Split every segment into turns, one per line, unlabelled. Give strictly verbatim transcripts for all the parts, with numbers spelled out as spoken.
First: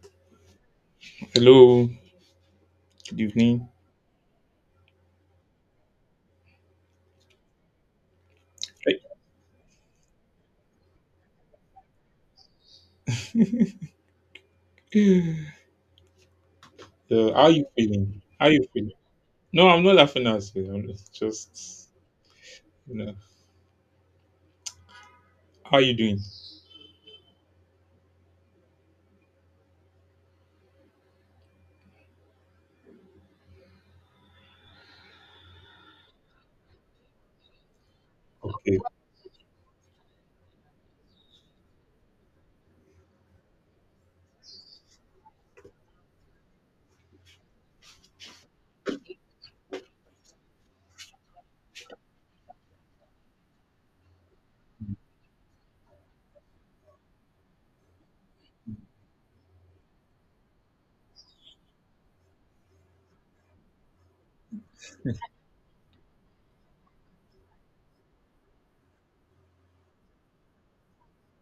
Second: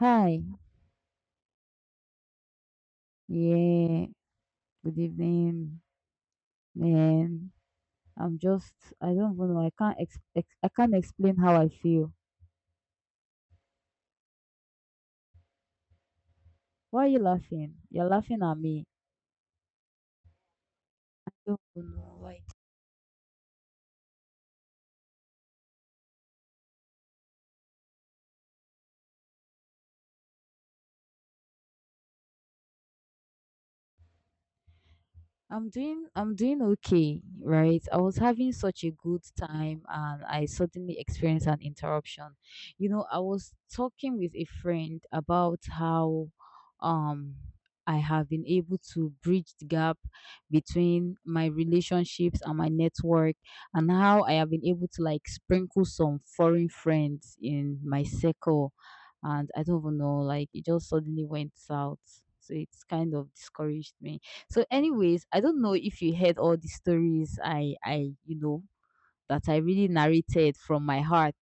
Hi.
Hello, good evening.
Yeah. Good evening, man. I'm just I don't even know. I can't ex- ex- I can't explain how I feel.
Hey.
Why are you
So, how you
laughing? You're
feeling?
laughing
How
at
you
me.
feeling? No, I'm not laughing at you. I'm just,
I don't
just,
even know why.
you know, how you doing?
I'm doing I'm doing okay, right? I was having
Okay.
such a good time and I suddenly experienced an interruption. You know, I was talking with a friend about how um I have been able to bridge the gap between my relationships and my network, and how I have been able to like sprinkle some foreign friends in my circle, and I don't even know, like it just suddenly went south. So it's kind of discouraged me. So, anyways, I don't know if you heard all the stories I I you know that I really narrated from my heart.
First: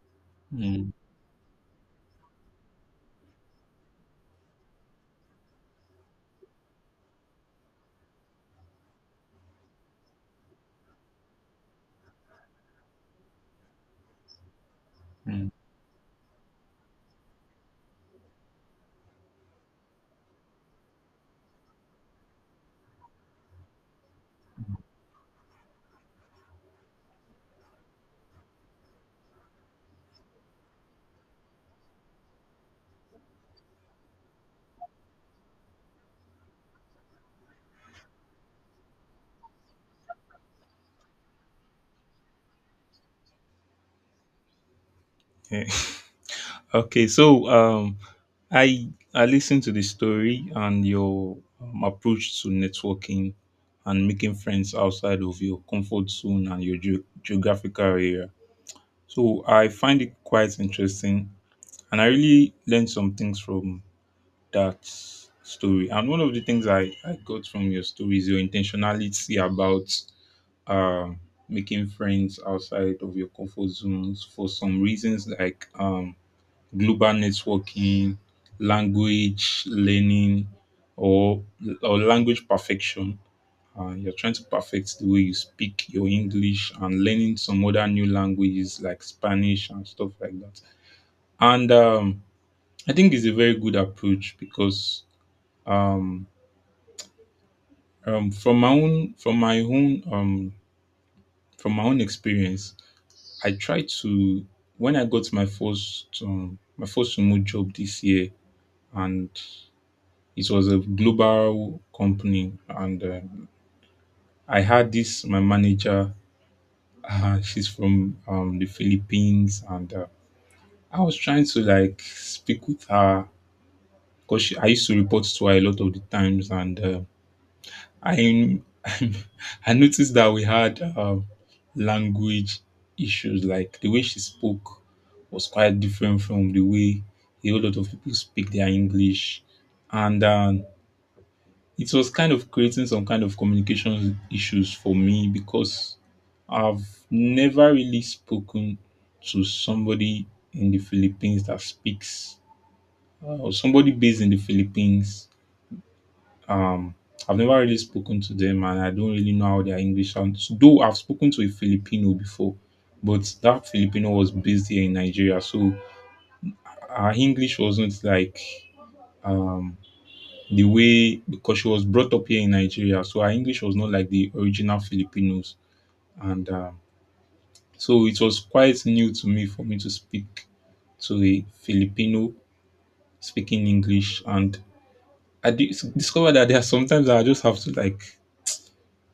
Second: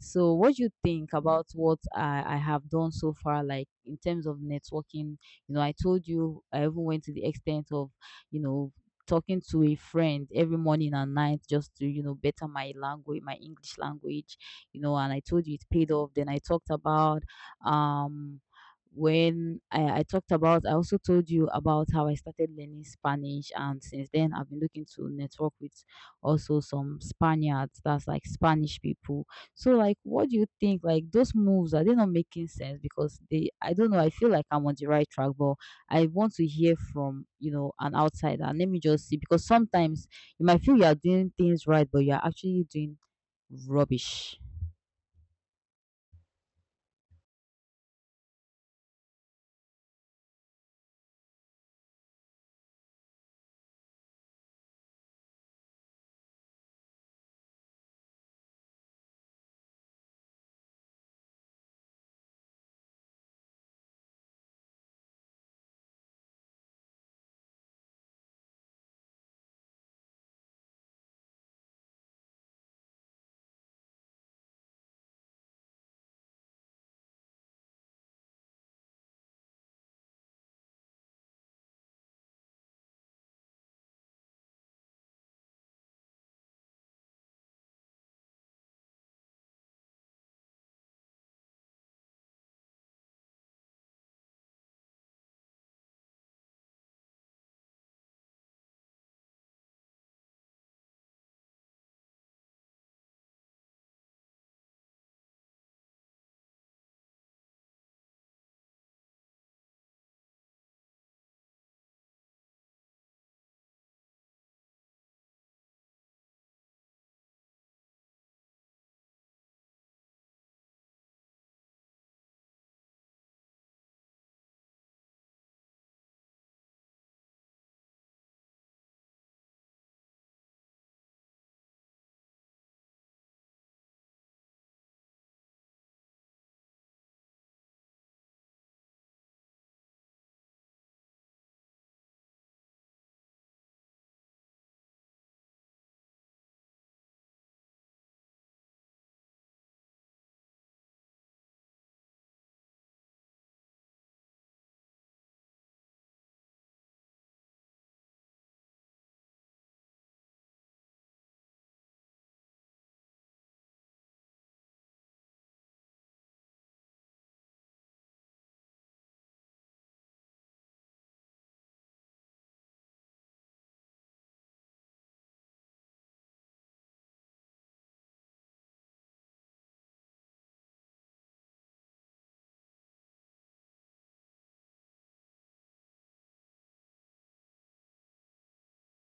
So, what do you think about what I, I have done so far, like in terms of networking? You know, I told you I even went to the extent of, you know, talking to a friend every morning and night just to, you know, better my language, my English language, you know, and I told you it paid off. Then I talked about, um, when I, I talked about, I also told you about how I started learning Spanish, and since then I've been looking to network with also some Spaniards, that's like Spanish people. So like what do you think? Like those moves, are they not making sense? Because they I don't know, I feel like I'm on the right track, but I want to hear from, you know, an outsider. Let me just see because sometimes you might feel you are doing things right, but you are actually doing rubbish.
Yeah. Okay. So, um, I I listened to the story and your um, approach to networking and making friends outside of your comfort zone and your ge- geographical area. So I find it quite interesting, and I really learned some things from that story. And one of the things I, I got from your story is your intentionality about uh, making friends outside of your comfort zones for some reasons like um, global networking, language learning, or or language perfection. Uh, you're trying to perfect the way you speak your English and learning some other new languages like Spanish and stuff like that. And um, I think it's a very good approach because um, um, from my own from my own um, from my own experience I tried to when i got my first um, my first remote job this year. And it was a global company, and um i had this my manager, uh, she's from um, the philippines and uh, i was trying to like speak with her because i used to report to her a lot of the times. And uh, I I noticed that we had um, language issues. Like the way she spoke was quite different from the way a whole lot of people speak their English, and um, it was kind of creating some kind of communication issues for me because I've never really spoken to somebody in the Philippines that speaks, uh, or somebody based in the Philippines. um I've never really spoken to them, and I don't really know how their English sounds. Though I've spoken to a Filipino before, but that Filipino was based here in Nigeria, so her English wasn't like um the way, because she was brought up here in Nigeria, so her English was not like the original Filipinos. And um so it was quite new to me for me to speak to a Filipino speaking English, and I dis- discovered that there are sometimes I just have to like,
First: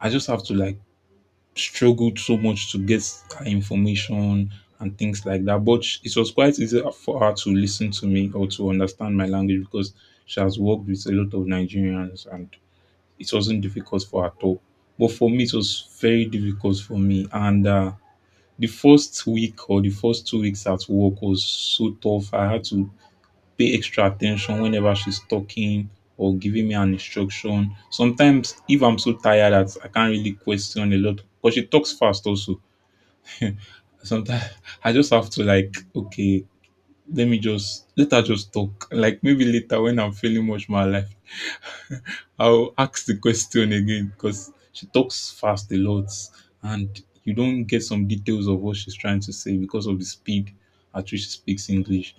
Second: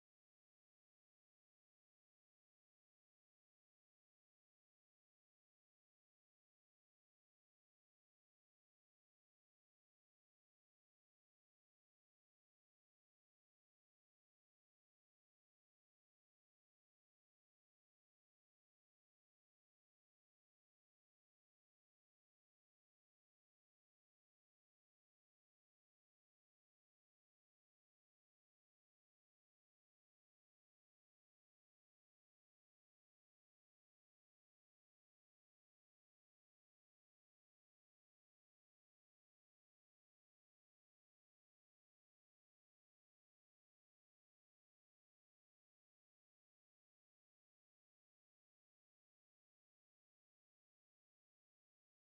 I just have to like struggled so much to get her information and things like that. But sh- it was quite easy for her to listen to me or to understand my language because she has worked with a lot of Nigerians, and it wasn't difficult for her at all. But for me, it was very difficult for me. And uh, the first week or the first two weeks at work was so tough. I had to pay extra attention whenever she's talking or giving me an instruction. Sometimes, if I'm so tired that I can't really question a lot, because she talks fast also. Sometimes I just have to like, okay, let me just let her just talk. Like maybe later when I'm feeling much more alive, I'll ask the question again because she talks fast a lot, and you don't get some details of what she's trying to say because of the speed at which she speaks English.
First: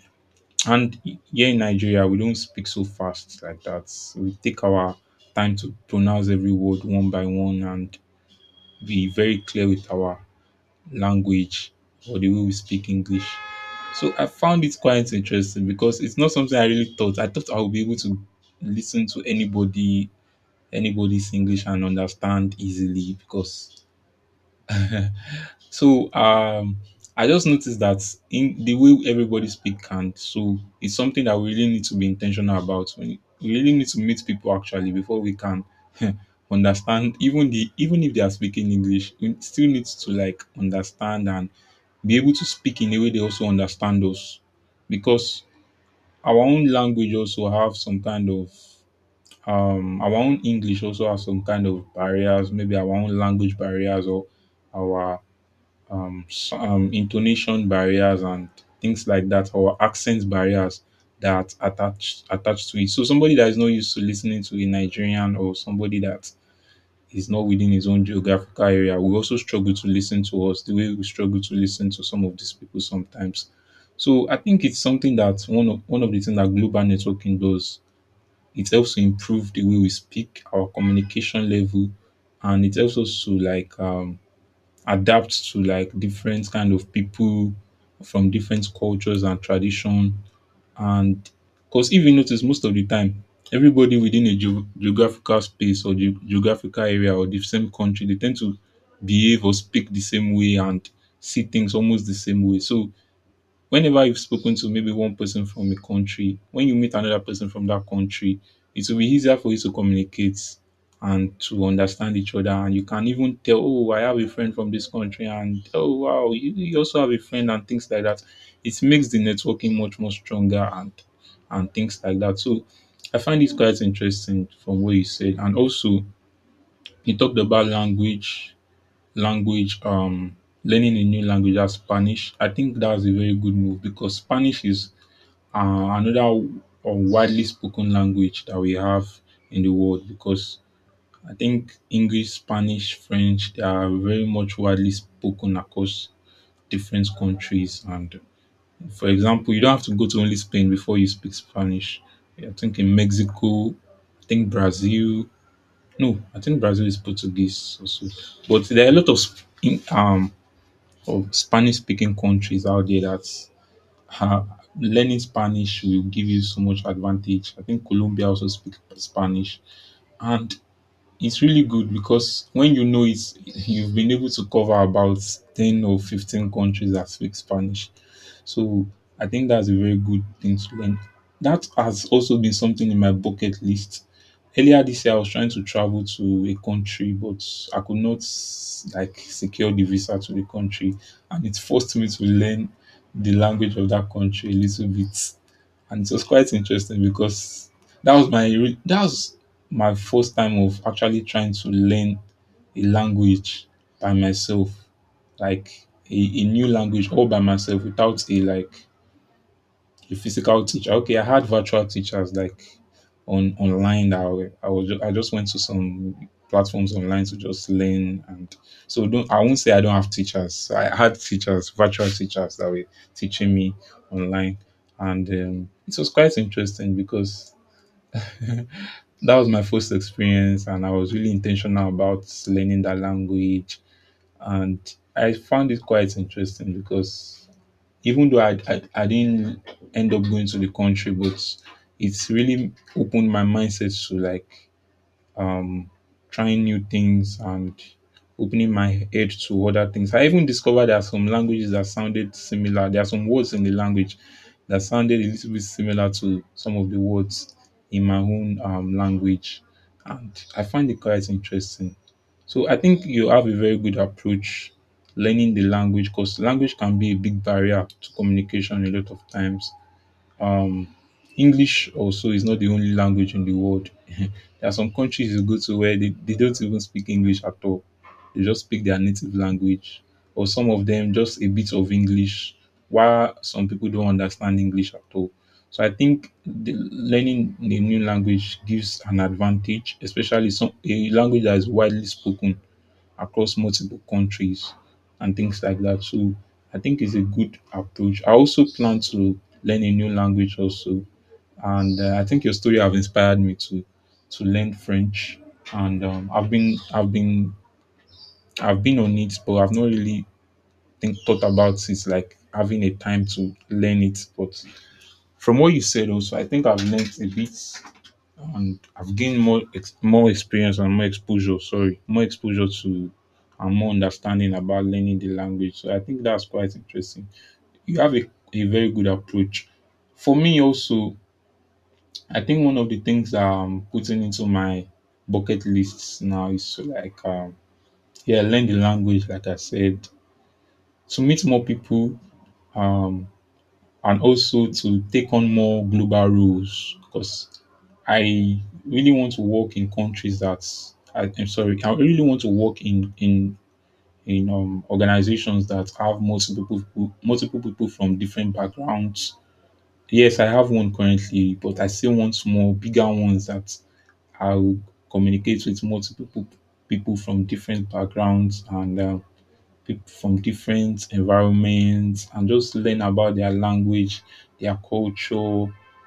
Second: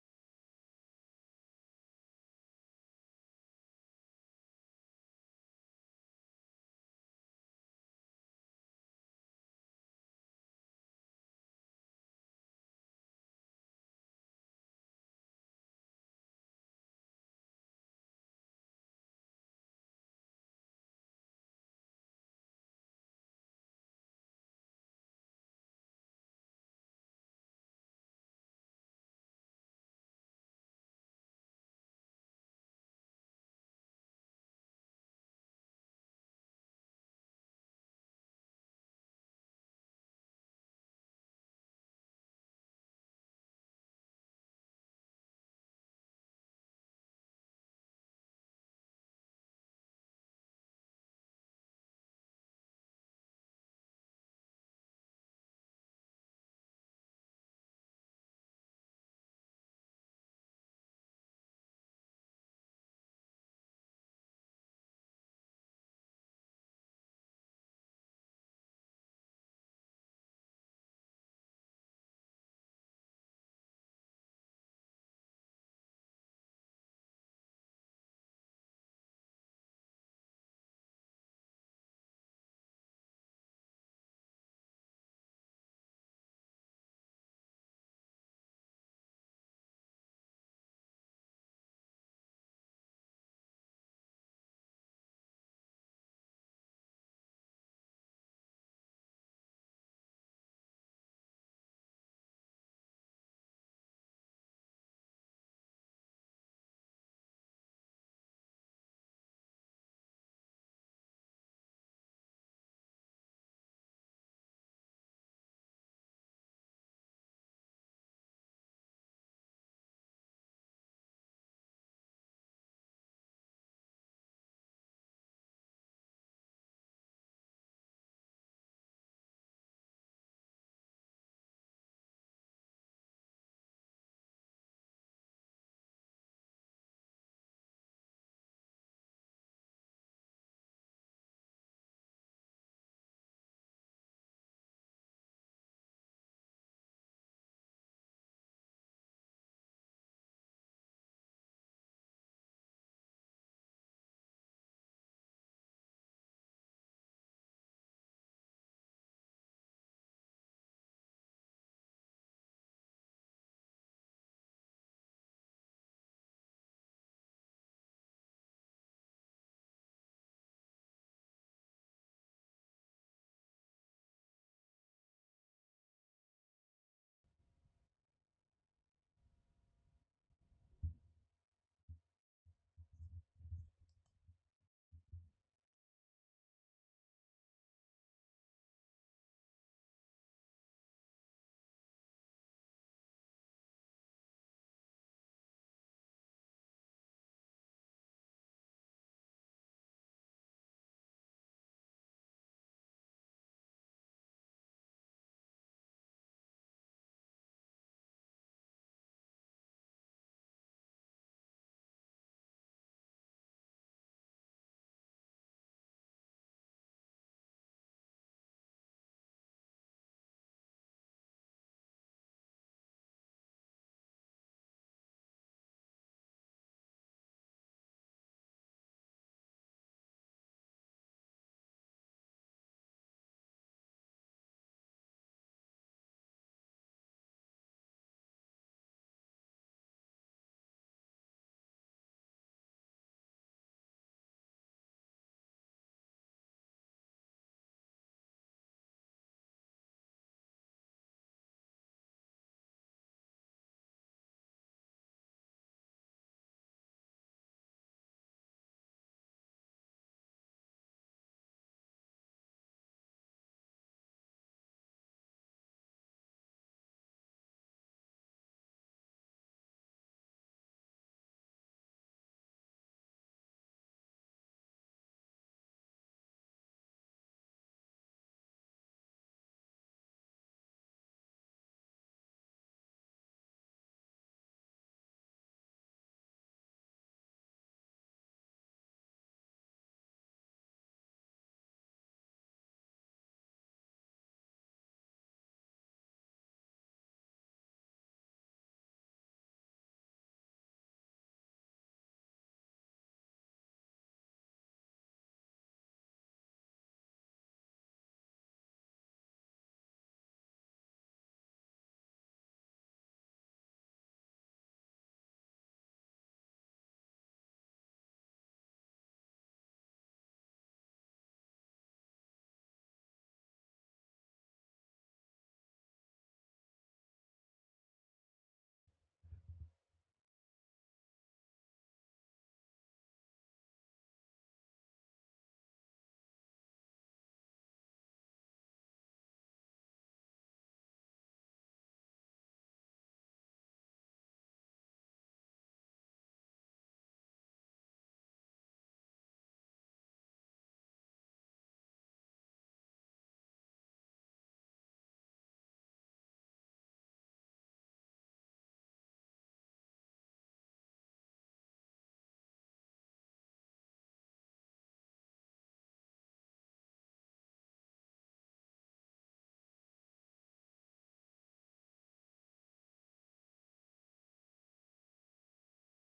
And here in Nigeria, we don't speak so fast like that. We take our time to pronounce every word one by one and be very clear with our language or the way we speak English. So I found it quite interesting because it's not something I really thought. I thought I would be able to listen to anybody, anybody's English, and understand easily because so um, I just noticed that in the way everybody speak can. So it's something that we really need to be intentional about. When we really need to meet people, actually, before we can understand, even the even if they are speaking English, we still need to like understand and be able to speak in a way they also understand us, because our own language also have some kind of um our own English also has some kind of barriers, maybe our own language barriers or our um, s- um, intonation barriers and things like that, or accent barriers that attach attached to it. So somebody that is not used to listening to a Nigerian, or somebody that is not within his own geographical area, will also struggle to listen to us the way we struggle to listen to some of these people sometimes. So I think it's something that one of one of the things that global networking does. It helps to improve the way we speak, our communication level, and it helps us to like um adapt to like different kind of people from different cultures and tradition. And because, if you notice, most of the time, everybody within a geo- geographical space or ge- geographical area or the same country, they tend to behave or speak the same way and see things almost the same way. So whenever you've spoken to maybe one person from a country, when you meet another person from that country, it will be easier for you to communicate and to understand each other. And you can even tell, oh, I have a friend from this country, and oh, wow, you, you also have a friend, and things like that. It makes the networking much more stronger, and and things like that. So I find this quite interesting from what you said. And also you talked about language language um learning a new language as spanish I think that's a very good move because Spanish is, uh, another w- uh, widely spoken language that we have in the world, because I think English, Spanish, French, they are very much widely spoken across different countries. And, for example, you don't have to go to only Spain before you speak Spanish. I think in Mexico, I think Brazil. No, I think Brazil is Portuguese also. But there are a lot of sp- in, um of Spanish speaking countries out there that, uh, learning Spanish will give you so much advantage. I think Colombia also speaks Spanish. And it's really good because when you know it, you've been able to cover about ten or fifteen countries that speak Spanish. So I think that's a very good thing to learn. That has also been something in my bucket list. Earlier this year, I was trying to travel to a country, but I could not like secure the visa to the country, and it forced me to learn the language of that country a little bit. And it was quite interesting because that was my re- that was my first time of actually trying to learn a language by myself, like a, a new language all by myself, without a, like, the physical teacher. Okay, I had virtual teachers, like on online. That I wa- I was ju- I just went to some platforms online to just learn. And so don't I won't say I don't have teachers. I had teachers, virtual teachers that were teaching me online. And um, it was quite interesting because that was my first experience, and I was really intentional about learning that language. And I found it quite interesting because, even though I, I I didn't end up going to the country, but it's really opened my mindset to like, um, trying new things and opening my head to other things. I even discovered there are some languages that sounded similar. There are some words in the language that sounded a little bit similar to some of the words in my own um, language. And I find it quite interesting. So I think you have a very good approach learning the language, because language can be a big barrier to communication a lot of times. um, English also is not the only language in the world. There are some countries you go to where they, they don't even speak English at all. They just speak their native language, or some of them just a bit of English, while some people don't understand English at all. So I think the learning a new language gives an advantage, especially some a language that is widely spoken across multiple countries and things like that. So I think it's a good approach. I also plan to learn a new language also, and uh, I think your story have inspired me to to learn French. And um, I've been I've been I've been on it, but I've not really think thought about it, like having a time to learn it. But from what you said also, I think I've learned a bit, and I've gained more ex- more experience and more exposure. Sorry, more exposure to and more understanding about learning the language. So I think that's quite interesting. You have a, a very good approach. For me, also, I think one of the things that I'm putting into my bucket lists now is to like, um, yeah, learn the language. Like I said, to meet more people. Um, and also to take on more global roles because I really want to work in countries that I, I'm sorry, I really want to work in in in um, organizations that have multiple people, multiple people from different backgrounds. Yes, I have one currently, but I still want more bigger ones that I'll communicate with multiple people people from different backgrounds, and um, people from different environments, and just learn about their language, their culture,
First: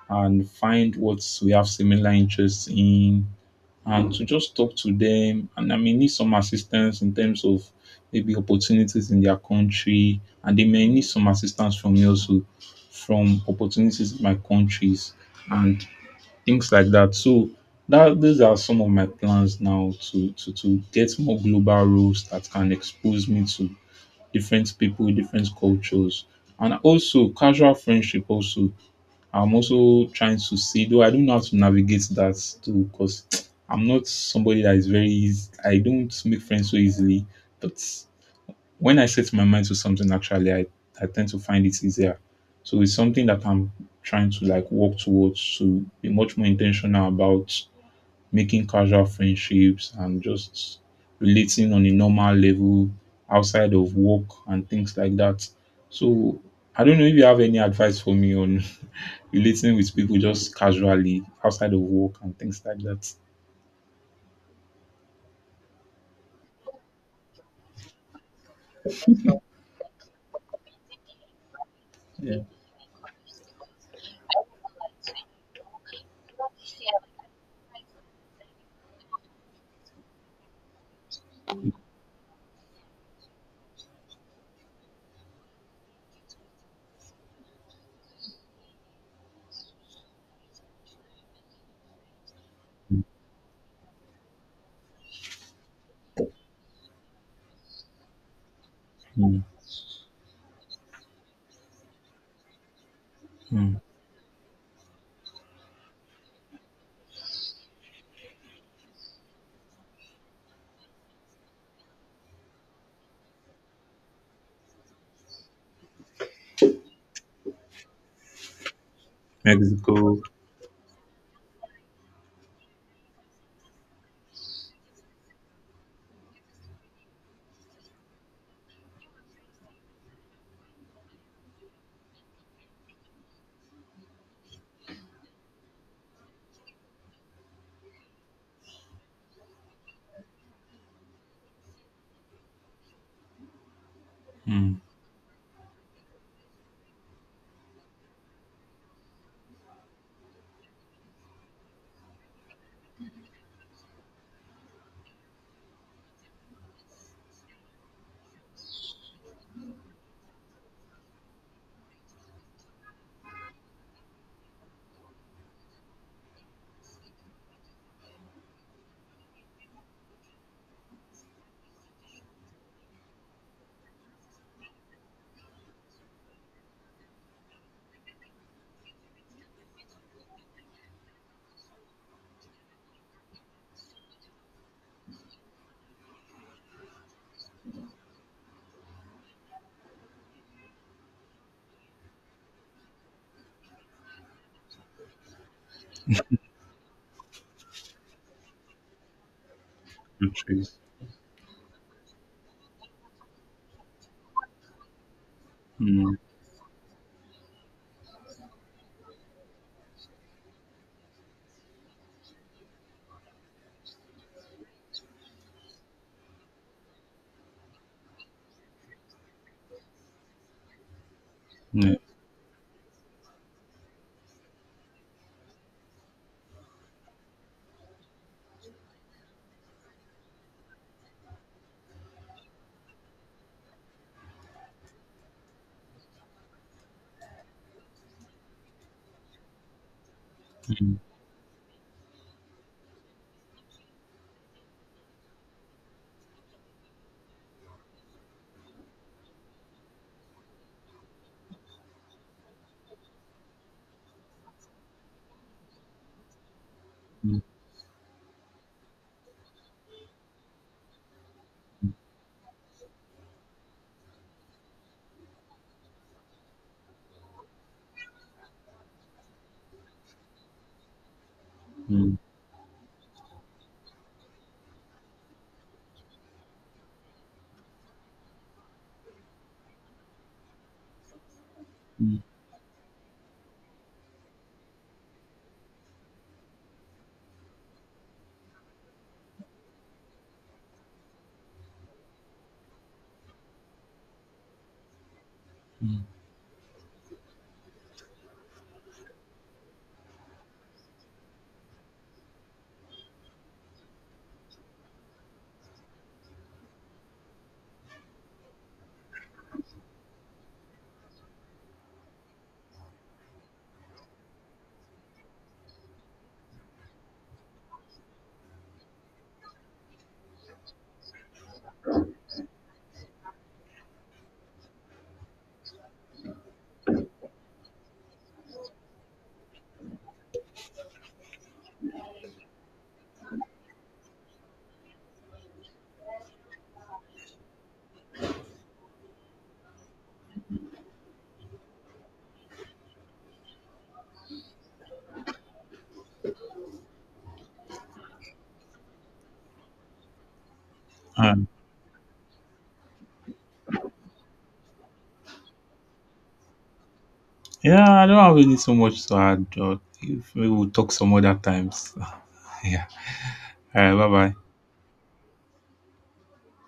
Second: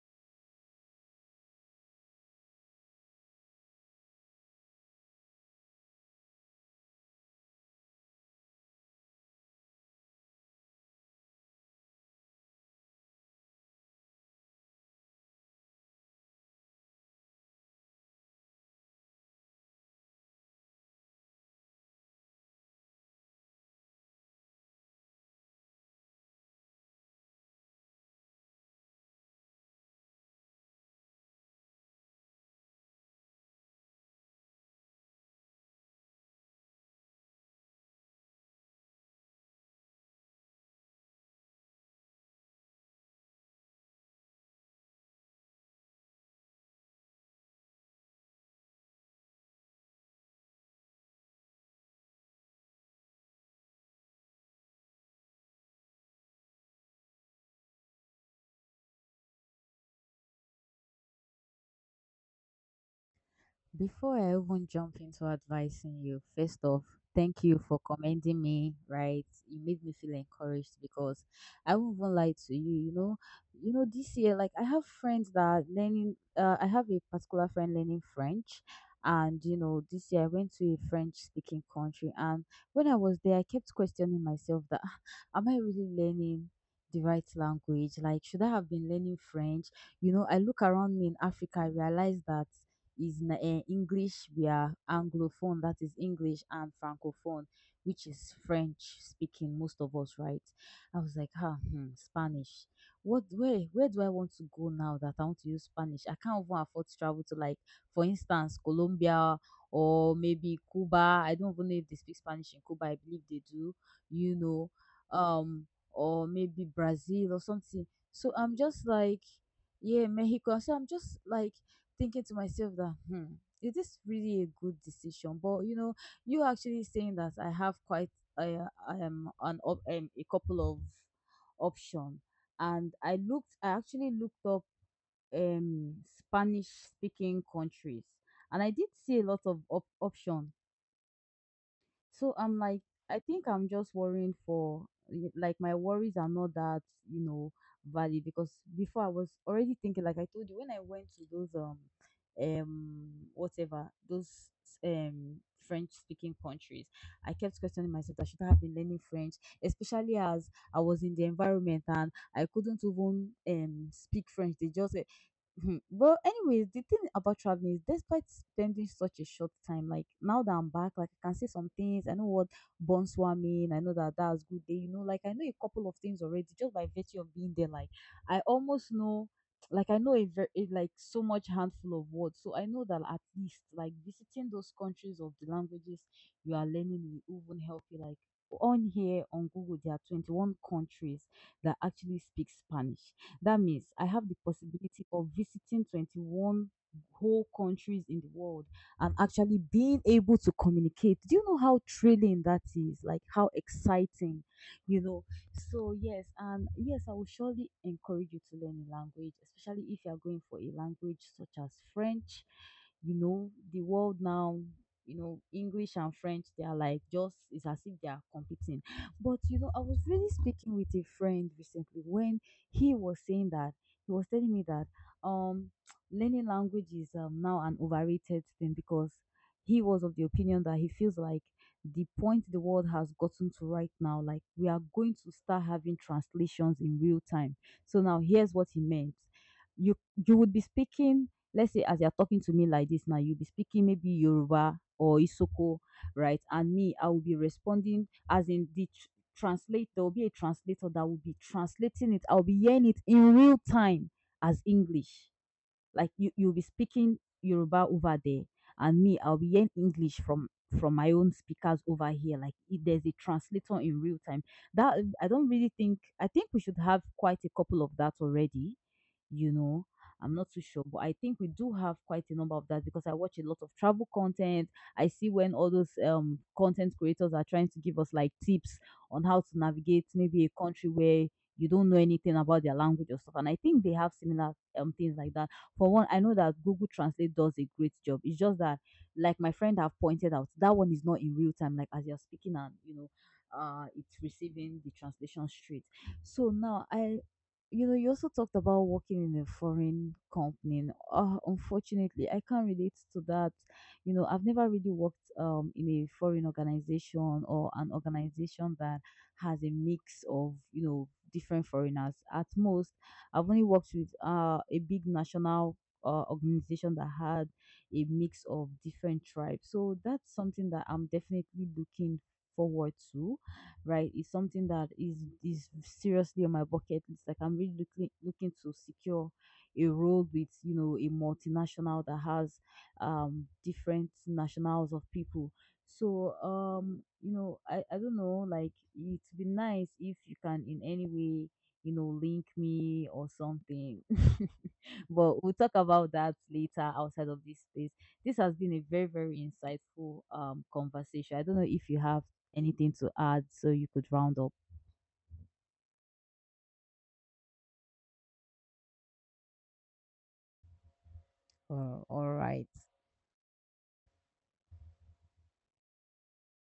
and find what we have similar interests in, and to just talk to them. And I may need some assistance in terms of maybe opportunities in their country, and they may need some assistance from me also from opportunities in my countries and things like that. So that these are some of my plans now, to to to get more global roles that can expose me to different people, different cultures. And also casual friendship also, I'm also trying to see, though I don't know how to navigate that too, because I'm not somebody that is very easy. I don't make friends so easily. But when I set my mind to something, actually, I, I tend to find it easier. So it's something that I'm trying to like work towards, to be much more intentional about making casual friendships and just relating on a normal level outside of work and things like that. So I don't know if you have any advice for me on relating with people just casually outside of work and things like that.
Before I even jump into advising you, first off, thank you for commending me, right? You made me feel encouraged because I won't even lie
Yeah.
to you, you know. You know, this year, like I have friends that are learning uh, I have a particular friend learning French, and you know, this year I went to a French speaking country, and when I was there I kept questioning myself that, "Ah, am I really learning the right language? Like should I have been learning French?" you know, I look around me in Africa, I realize that is na- eh, English, we are Anglophone, that is English, and Francophone, which is French
Mm,
speaking, most of us, right? I was like, ah, hmm, Spanish. What where
mm.
where do I want to go now that I want to use Spanish? I can't even afford to travel to like, for instance, Colombia or maybe Cuba. I don't even know if they speak Spanish in Cuba. I believe they do, you know. Um, or maybe Brazil or something. So I'm just like, yeah,
Mexico.
Mexico. So I'm just like thinking to myself that hmm is this really a good decision? But you know you actually saying that I have quite uh, um, an op- um, a couple of options, and i looked i actually looked up um Spanish speaking countries, and I did see a lot of op- options, so I'm like, I think I'm just worrying
Mm.
for y- like my worries are not that you know valid, because before I was already thinking, like I told you, when I went to those um um whatever those um French speaking countries, I kept questioning myself that should I have been learning French, especially as I was in the environment and I couldn't even um speak French. They just. Mhm. Well, anyways, the thing about traveling is despite spending such a short time, like now that I'm back, like I can see some things. I know what bonsoir mean. I know that that's good day. You know, like I know a couple of things already just by virtue of being there. Like I almost know, like I know a very like so much handful of words. So I know that at least like visiting those countries of the languages you are learning will even help you. Like on here on Google, there are twenty-one countries that actually speak Spanish. That means I have the possibility of visiting twenty-one whole countries in the world and actually being able to
Countries.
communicate. Do you know how thrilling that is? Like how exciting, you know? So,
Mm.
yes, and yes, I will surely encourage you to learn a language, especially if you are going for a language such as French. You know, the world now, you know, English and French, they are like just, it's as if they are competing. But, you know, I was really speaking with a friend
Yeah.
recently when he was saying that he was telling me that um learning language is um, now an overrated thing, because he was of the opinion that he feels like the point the world has gotten to right now, like we are going to start having translations in real time. So now here's what he meant. You you would be
Mm,
speaking, let's say as you're talking to me like this now, you'll be speaking maybe Yoruba or Isoko, right, and me, I will be responding as in the translate, there will be a translator that will be translating it. I'll be hearing it in real time as English. Like you, you'll be speaking
mm,
Yoruba over there, and me, I'll be hearing English from from my own speakers over here. Like it, there's a translator in real time. That I don't really think. I think we should have quite a couple of that already. You know, I'm not too sure, but I think we do have
mm,
quite a number of that because I watch a lot of travel content. I see when all those um content creators are trying to give us like tips on how to navigate maybe a country where you don't know
mm,
anything about their language or stuff. And I think they have similar um things like that. For one, I know that Google Translate does a great job. It's just that, like my friend have pointed out, that one is not in real time. Like as you're speaking, and you know, uh, it's receiving the translation straight.
mm.
So now I. You know, you also talked about working in a foreign company. Uh, unfortunately, I can't relate to that. You know, I've never really worked um, in a foreign organization or an organization that has a mix of you know different foreigners at most. I've only worked with uh, a big national uh, organization that had a mix of different tribes. So that's something that I'm definitely looking forward to, right? It's something that is is seriously on my bucket list. Like I'm really looking looking to secure a role with you know a multinational that has um different nationals of people. So um you know I I don't know, like it'd be nice if you can in any way you know, link me or something. But we'll talk about that later outside of this space. This has been a very, very insightful um conversation. I
Um,
don't know if you have anything to add so you could round up.
yeah, I don't have really so much to add. Or if we will talk some other times.
Uh, all right.
Yeah. All right. Bye bye.